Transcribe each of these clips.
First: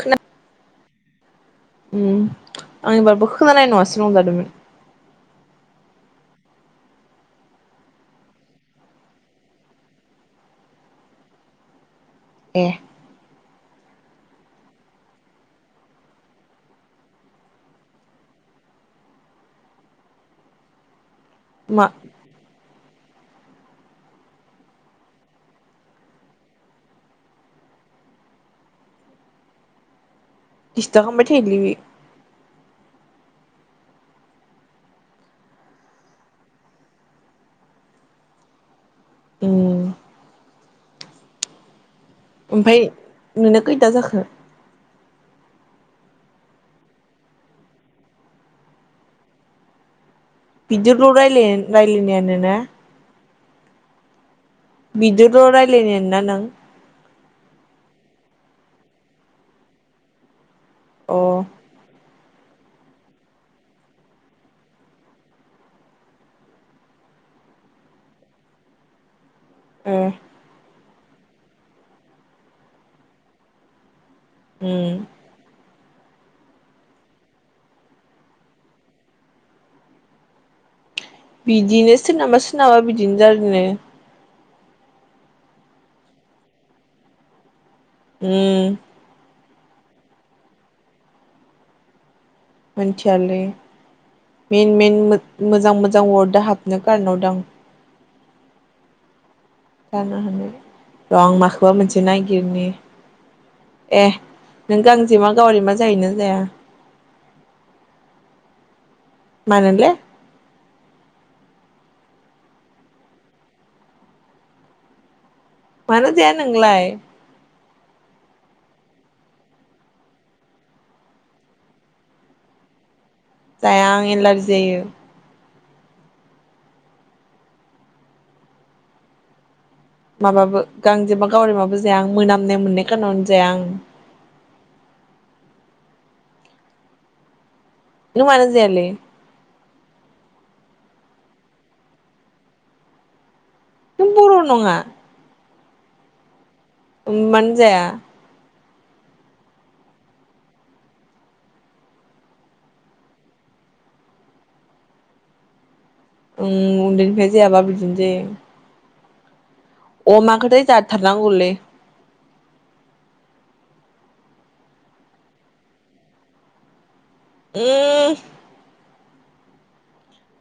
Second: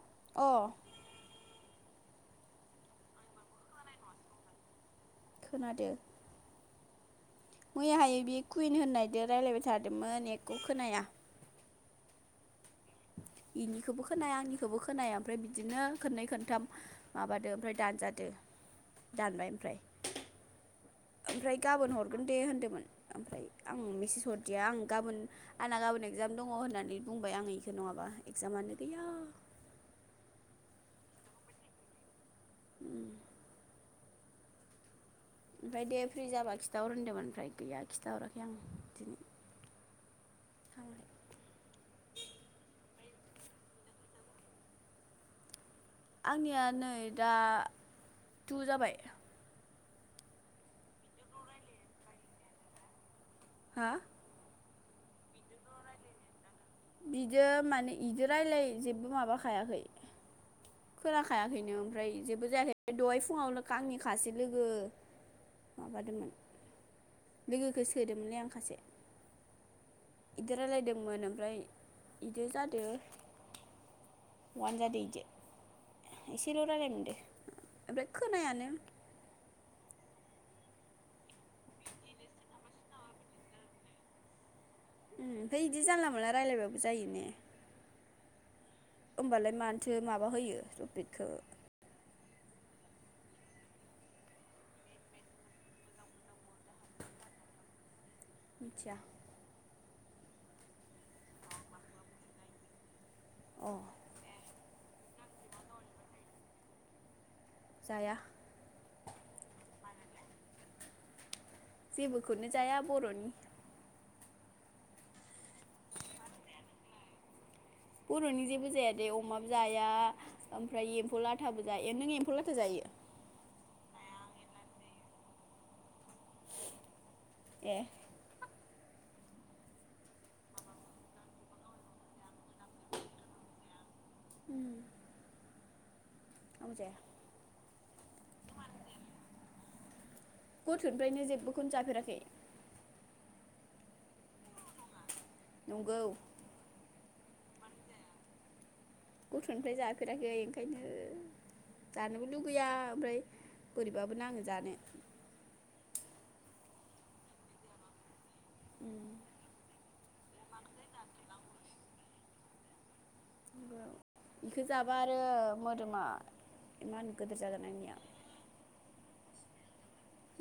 खोना अ। उम आं एबारबो खोनानाय नङासो नंलायदोंमोन। खोनादो। मैयाहाय बे कुइन होननायदो रायलायबाय थादोंमोन एकख खोनाया। ए। बेनिखौबो खोनाया आंनिखौबो खोनाया ओमफ्राय बिदिनो खननै खनथाम माबादो ओमफ्राय दानजादो दानबाय ओमफ्राय ओमफ्राय मा गाबोन हरगोन दे होन्दोंमोन आं मेसेज हरदिया आं गाबोन आंना गाबोन एगजाम दङ होननानै बुंबाय आं इखौ नङाबा इगजामानो गैया। इस्थ खालामबाय थैलि बे ओमफ्राय दे फ्रि जाबा खिथाहर होनदोंमोन ओमफ्राय गैया खिथाहराखै आं दिनै उम थबाय! ओमफाय नोंना खैथा जाखो। आंनिया नै दा टु जाबाय। बिदिल' रायलाय रायलायनायानो ना। हा। बिदिल' रायलायनाया नों। बिदो माने बिजों रायलाय जेबो माबाखायाखै अ खोनाखायाखैनो ओमफ्राय। जेबो जायाखै दहाय फुङाव आंनि खासे लोगो माबादोंमोन लोगोखौ सोदोंमोनलै आं सासे ए इदोरालायदो। बुंंमोन ओमफ्राय बिदि जादो अवान उम जादो इदो एसेल' रायलायमोनदों ओमफ्राय खोनायानो बिदिनो सोरनाबा सोरनाबा बिदिनो जादोनो। ओमफाय बिदि जानला मोनला रायलायबाबो जायो ने। उम। होमबालाय मानोथो माबा होयो थपिकखौ मोनथियालै मेन मेन मोजां मोजां वार्डा हाबनो कारनाव दां आ। मिथिया जानो हानाय र' आं माखौबा मोनसे नायगिरनि अ ए। नों गांजेमा गावरेमा जायोना जाया जाया। मानो ले। जेबोखौनो जाया बर'नि मानो जाया नोंलाय। बर'नि जेबो जाया दे अमाबो जाया ओमफ्राय एम्फौ लाथाबो जाया। नों एम्फौ लाथा जायो? जाया आं एलारजि जायो। ए माबाबो गांजेबा गावरेमाबो जाया आं मोनामनाय मोननाय खारनावनो जाया आं। उम आंबो जाया। नों मानो जायालै? गथ'निफ्रायनो जेबबोखौनो जाफेराखै? नों बर' नङा? नंगौ ओम मानो जाया? गथ'निफ्राय जाफेराखै ओंखायनो जानोबो लुगैया ओमफ्राय बोरैबाबो नाङो जानो। उम उन्दैनिफ्राय जायाबा बिदिनो जायो। अमाखौथाय जाथार नांगौलै। बेखौ जाबा आरो मोदोमा मा होनो गोदोर जागोन आंनिआ। उम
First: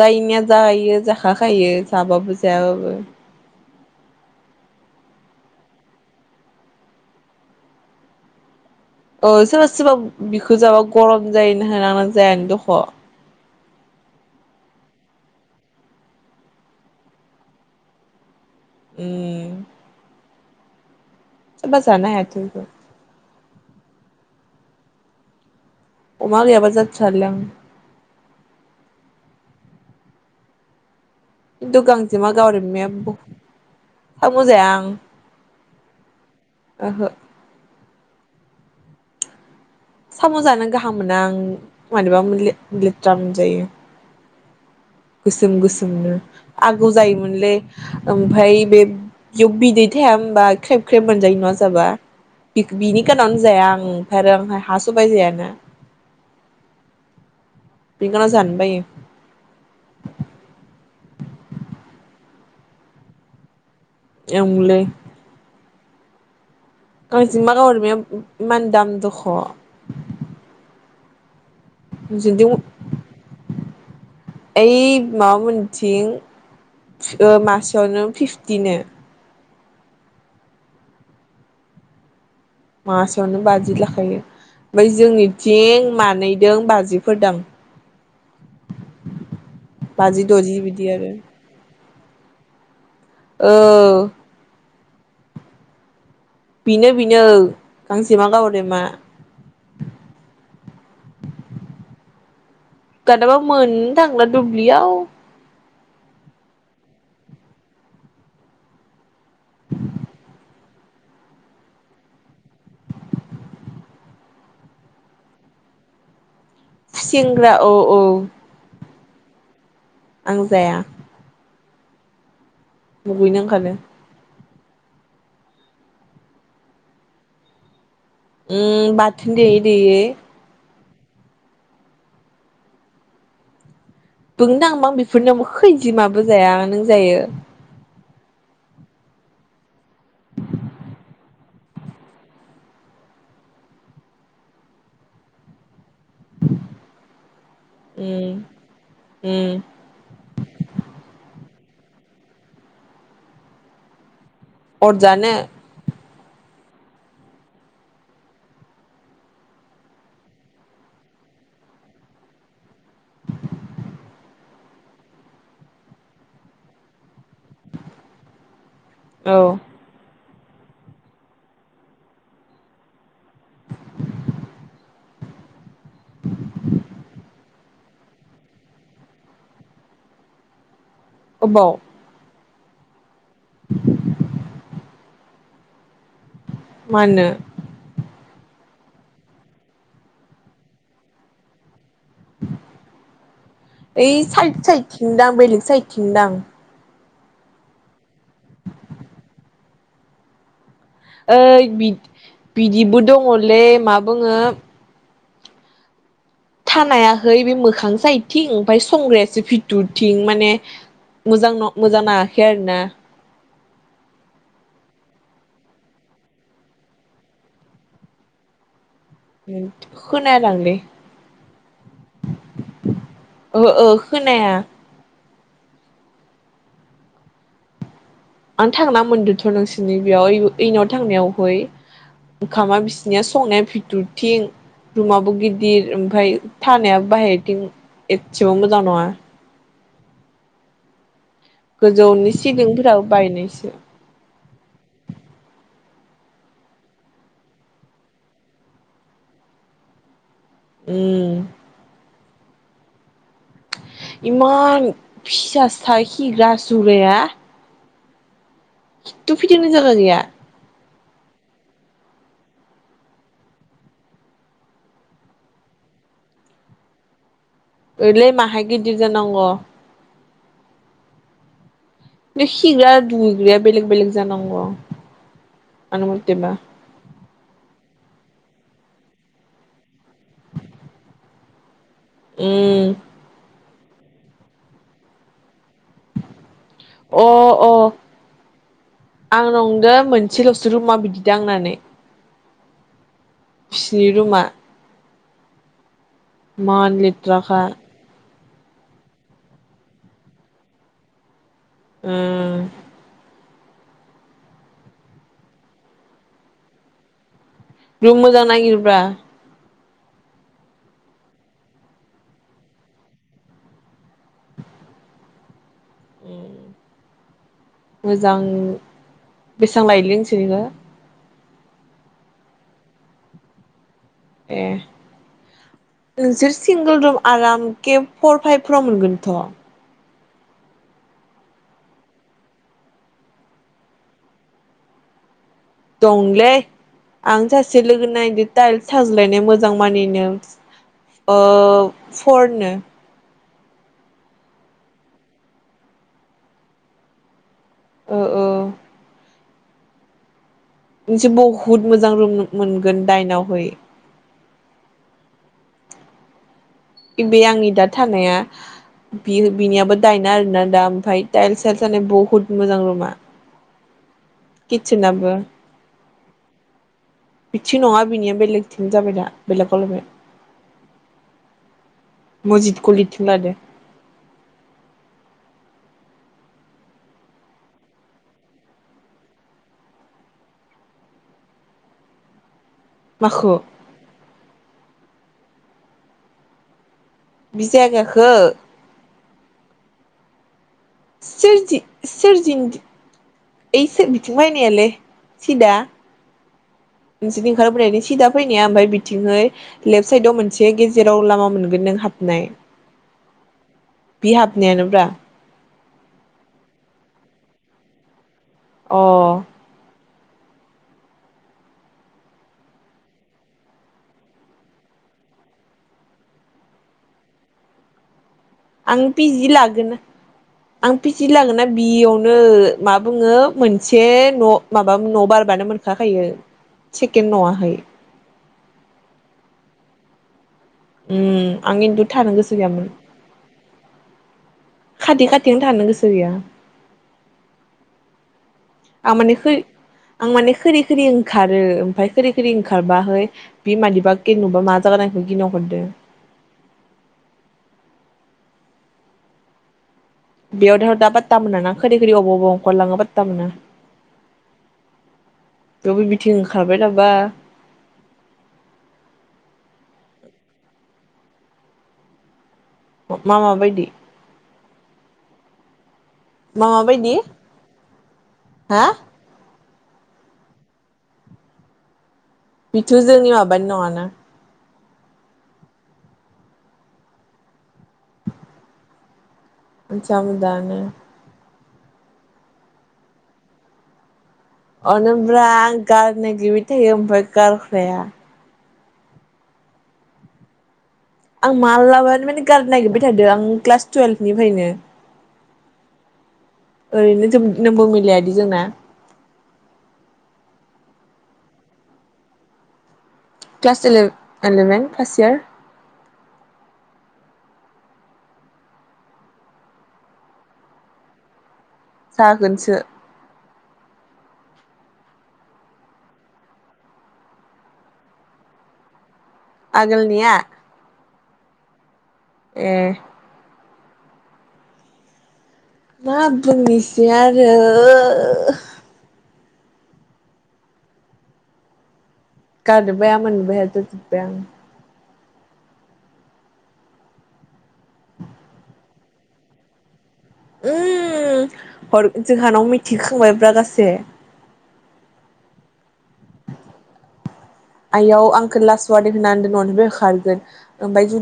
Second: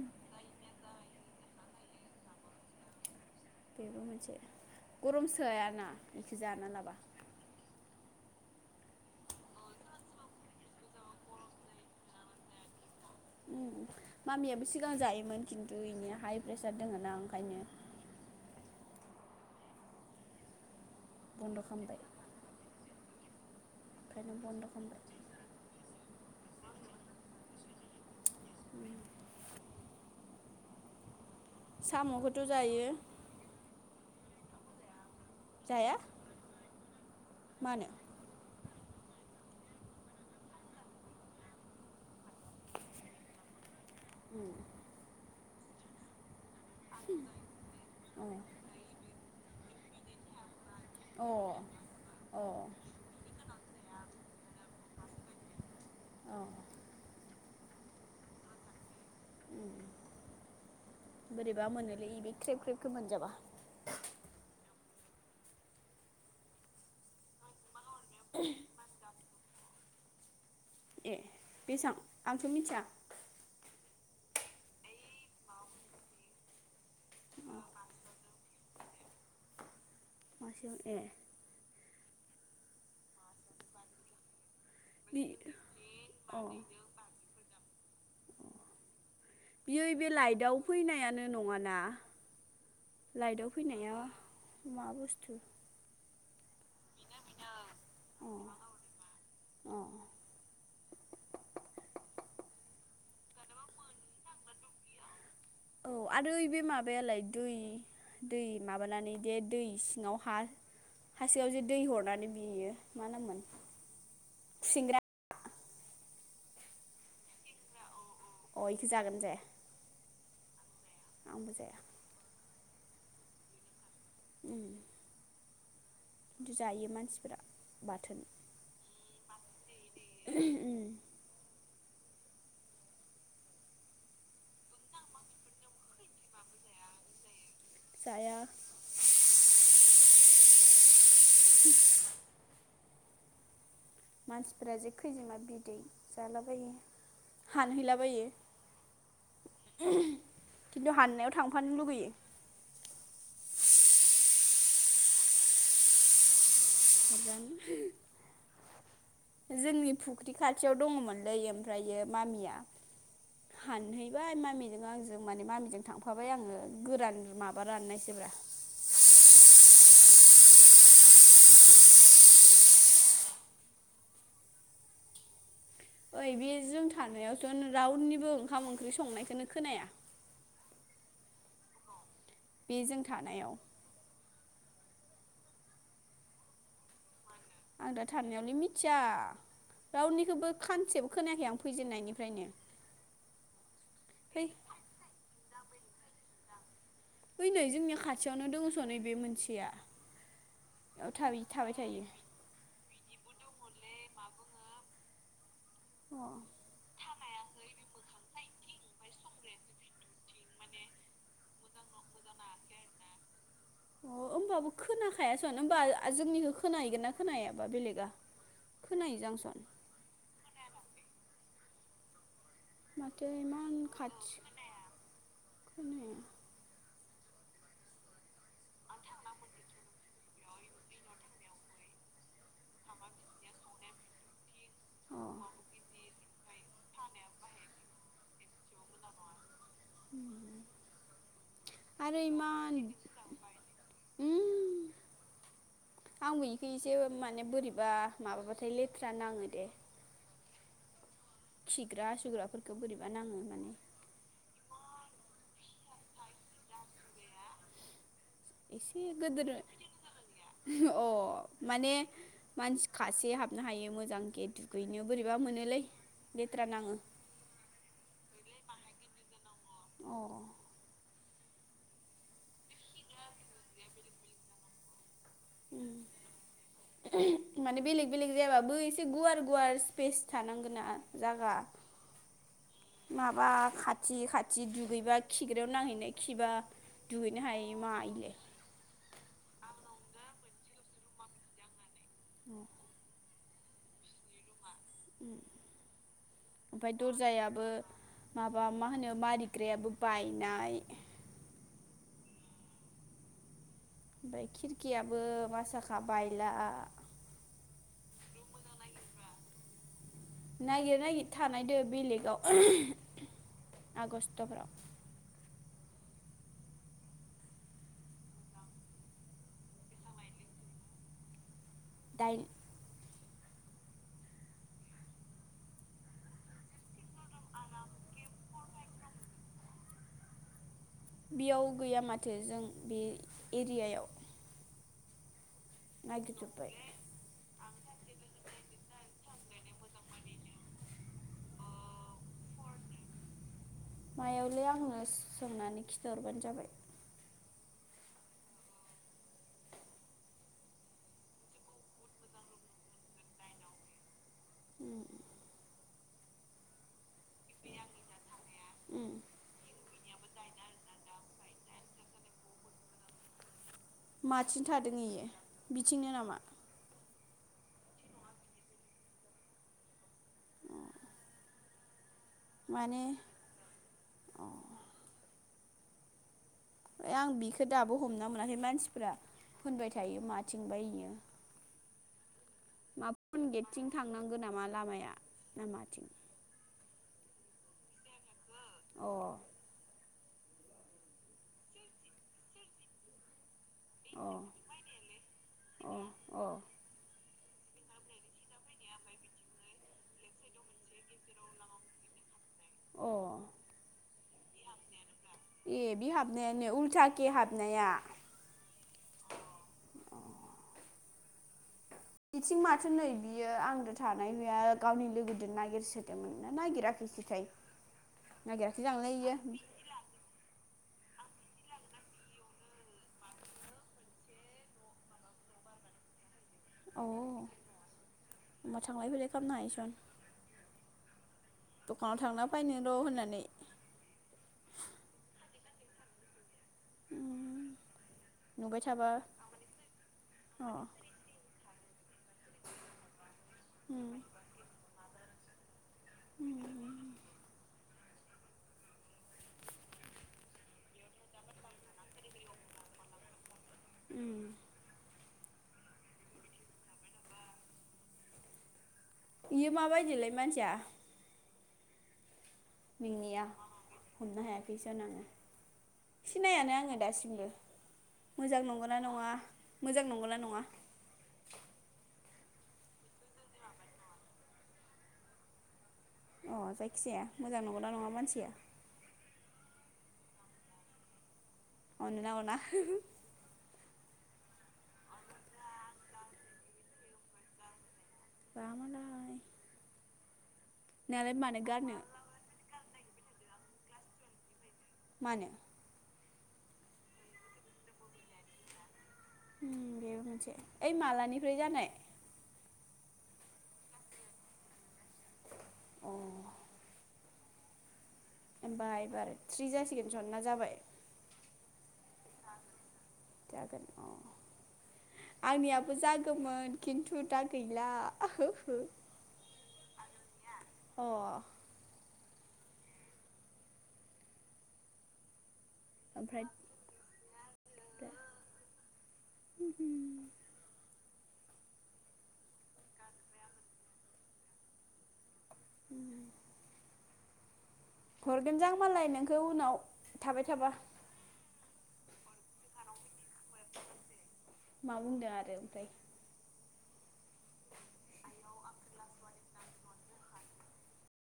जायनिया जायो जाखाखायो। जाबाबो जायाबाबो। बेबो मोनसे गरम सोयाना बेखौ जाना लाबा। औ सोरबा सोरबा बिखो जाबा गरम जायोनो होनो आंना जायानो दख' उम मामियाबो सिगां जायोमोन खिन्थु इनिया हाइ प्रेसार दोङ ना ओंखायनो ए बन्द' सोरबा खालामबाय जानो हायाथ' बिखौ ओंखायनो बन्द' खालामबाय। अमा गैयाबा जाथ्रालै आं। खिन्थु गांजेमा साम'खौथ' जायो गावरेमाया साम' जाया आं। जाया ओहो मानो? साम' जानो गाहाम मोना आं मारैबा मोनोलै लेथ्रा मोनजायो। उम गोसोम गोसोमनो आगौ जायोमोनलै अ ओमफ्राय बे याव बिदै थाया होमबा ख्रेब ख्रेब मोनजायो ना जाबा अ बि-बिनि खारनावनो जाया आं आरो ओमफाय हा सबाय जायाना। औ बिखारनाव जानो बायो। बोरैबा मोनोलै बे ख्रेब ख्रेबखौ मोनजाबा। ओंलै गांजेमा गावस्रानाय इमान दाम दख' ए बेसां आंथ' जोंथिं मिथिया। ओइ माबा मोनथिं ओ मासेयावनो फिफ्टिनो मासेयाव ए मासेयावनो बाजि लाखायो। ओमफाय बि जोंनिथिं अ मानैदों बाजिफोर दाम बियो बे बाजि लाइटआव द'जि बिदि आरो। फैनायानो नङाना लाइटआव फैनाया औ मा बुस्थु? बिनो नो गांजेमा अ गावरेमा। अ दानाबा मोननो थांला दुब्लियाव। औ आरो बे माबायालाय दै दै माबानानै दे दै सिङाव हा हासेङाव जे दै हरनानै बियो मा नाममोन! खुसेंग्रा खुसिंग्रा औ औ [inaudible] अ जागोन जाया? आं जाया। [inaudible] मुगैनो ओंखारो। खिन्थु जायो मानसिफोरा बाथोन। उम बाथोन देयो बेयो बुंनो नथांबा आं बेफोरना खैजिमाबो जाया। नों जायो? जाया [inaudible] [inaudible] मानसिफोरा जे खैजोमा बिदै जालाबायो हानहैलाबायो उम उम खिन्थु हाननायाव थां फानो लुगैयो। अरजानो? जोंनि फुख्रि खाथियाव दङमोनलै ओमफ्रायो मामिया हानहैबाय मामिजों आंजों माने मामिजों थांफाबाय आङो गोरान माबा राननायसोब्रा औ ओइ बे जों थानायावथ' रावनिबो ओंखाम ओंख्रि संनायखोनो खोनाया। अबाव? बे जों थानायाव मानो? आं दा थानायावनो मिथिया रावनिखौबो खानसेबो खोनायाखै आं फैजेननायनि बै है साइद साइदथिंदां बेलेग सायथिंदां ओइ नै जोंनिया खाथियावनो दङस' नै बे मोनसेया बेयाव थाबाय ओइ थाबाय बिद थायो बिदिबो दङ। ले मा बुङो। अ थानायाहै बे मोखां जाय थिं ओमफाय संग्रायासो फिथुर थिं माने मोजां न मोजां नाङाखै आरोना अ होनोमबाबो खोनाखायासनो होमबा जोंनिखौ खोनाहैगोन ना खोन हायाबा बेलेगा खोनाहैजांसन खनाया दांलै माथो ओहो इमान ओ खोनाया खाथि [unintelligible] आं थांना मोन्दोंथ' नोंसिरनि बेयाव ऐ नाव थांनायावहै ओंखामा बिसिनिया संनाया भिथुरथिं अ रुमाबो गिदिर ओमफफ्राय थानाया बाहेरथिं एसेबो मोजां नङा [inaudible] आरो गोजौनि इमान सिलिंफोराबो बायनायसो उम आंबो इखौ इसे माने बोरैबा माबाबाथाय लेथ्रा नाङो दे उम खिग्रा हासुग्रा फोरखो बोरैबा नाङो। माने इमान फिसा सा खिग्रा हासुग्राया एसे खुथु'' गोदोर फिदिंनो जागा गैया। अ माने मानसि खासे हाबनो हायो मोजांखे दुगैनो बोरैबा मोनोलै लेथ्रा नाङो। ओलै माहाय गिरदिर जानांग' अ बे खिग्रा दुग्राया बेलेग बेलग जानांगौ आंनि मथेबा ओम माने बेलग बेलेग जायाबाबो एसे गुवार गुवार स्पेस थानांगोनना जागा उम माबा खा थि खाथि दुगैबा खि खिग्रायाव नांहैनाय खिबा अ दुहैनो हायै अ मा इलाय थिलौ सेराव मा बिदि दांनानै [inaudible] बिसिनि रुमा ओम इमान लेथ्राखा माबा मा होनो मारिग्रायाबो बायनाय। ओ ओमफ्राय खिरखियाबो मासाखा बायला रुम मोजां नागिर‌ ब्रा। नागिर नागिर थानायदो बेलेगाव आगस्टफ्राव ओम मोजां। बेसां लायलै नोंसिनिखो? दाइन ए। नोंसोर सिंगोल रुम आराम के फर फाइभफोराव मोनगोनथ' बेयाव गैया माथो जों बे एरिआव दंलै आं सासे लोगो नायदो थाइल्स साज्लायनाय मोजां मोजां मानिनो फरनो मायावलै आंनो सोंनानै खिथरबानो जाबाय। ओ ओ। मोनसे बहुद मोजां रुम मो-मोनगोन दा एनावहै। ओम। बे आंनि दा थानाया उम बियो बिनियाबो दायन आरोना दा ओमफ्राय टाइल्स साइल्स जानाय बहुत मोजां रुमा। माथिं थादों इयो किटसेनाबो बिथिंनो नामा? बिथिं नङा बिनिया बेलेगथिंनो जाबाय दा बेलेग आव लाबाइ। मजिद माने खलिथिं लादो। अ ए आं बिखौ दाबो हमना मोनाखै मानसिफ्रा होनबाय थायो माथिंबाय इयो? माफुन माखौ गेटथिं थांनांगौ नामा लामाया? ना माथिं? बि जागाखो? अ। सोरजि सोरजिनदि ओइसो अ बिथिं फायनायालै सिदा अ अ नोंसोरनि [unintelligible] सिदा फैनाया ओमफ्राय बिथिंहै लेफ्ट साइदआव मोनसे गेजेराव लामा मोनगोन नों हाबनाय। अ। बि हाबनायानोब्रा। ए बे हाबनायानो उल्था खै हाबनाया? अ। बिथिं माथो नै बियो आंदो थानाय हैया गावनि लोगोदों नागिरसोदोंमोन ना नागिराखैसैथाय। आं पि जि लागोन आं पिसि लागोन ना बियावनो मा बुङो मोनसे न' माबा न' बारबानो मोनखाखायो। औ सेकेणड न'आहाय होमबा थांलाय फैलाय खालामनो हायसन? उम आं खिन्थु थानो थांना गोसो फैनो गैयामोन। र' होननानै खाथि खाथियावनो थानो गोसो गैया। नुबाय थाबा आं माने खो आं माने अ खोरि खोरि ओंखारो ओमफ्राय खोरि खोरि ओंखारबाहाय बे उम मादिबाके नुबा मा जानांगो? बिदि नंहरदो। उम। बेयावथ' दा पाट्टा मोनाना खोरि खोरि अबाव अबाव ओंखारलाङो पाट्टा मोना। उ। थेवबो बिथिं ओंखारबाय थाबा बियो माबायदिलाय मानसिया? मिनिया मामा बायदि हमना हाया फैसा नाङो। सिनायानो मामा आङो बायदि दासिमबो मोजां हा नंगौना नङा? मोजां नंगौना नङा? बेथ' जोंनि माबानि नङाना अ जायखिजाया मोजां नंगौना नङा मानसिया मोनथिया आं दानो अनोना अना? अनोब्रा आं गारनो नागिबाय थायो ओमफ्राय गारखाया बा मालाय। नोंहालाय आं मानो गारनो मालानिफ्रायनो गारनो नागिरबाय थादो आं क्लास टुयेल्भनिफ्रायनो मानो? ओरैनो ज नोंबो मिलायादि जोंना बेबो मोनसे ओइ मालानिफ्राय जानाय? Class eleven eleven first year अ होमबा एबार थ्रि जासिगोन सन ना जाबाय जागोनसो जागोन अ आंनियाबो जागौमोन खिन्थु दा गैला आगोलनिया? ओमफ्राय ए मा बुंनिसै आरो गारनोबो हाया मोननोबो हाया जाजोब्बाय आं। उम। हरगोन जां मालाय नोंखौ उनाव थाबाय थाबा। उम हर जोंहानाव मिथिखोबायब्रा गासे मा बुंदों आरो ओमफ्राय? आयाव आंखौ लास वारनिं होनानै दोनदोनो ननिफ्राय होखारगोन ओमफ्राय जु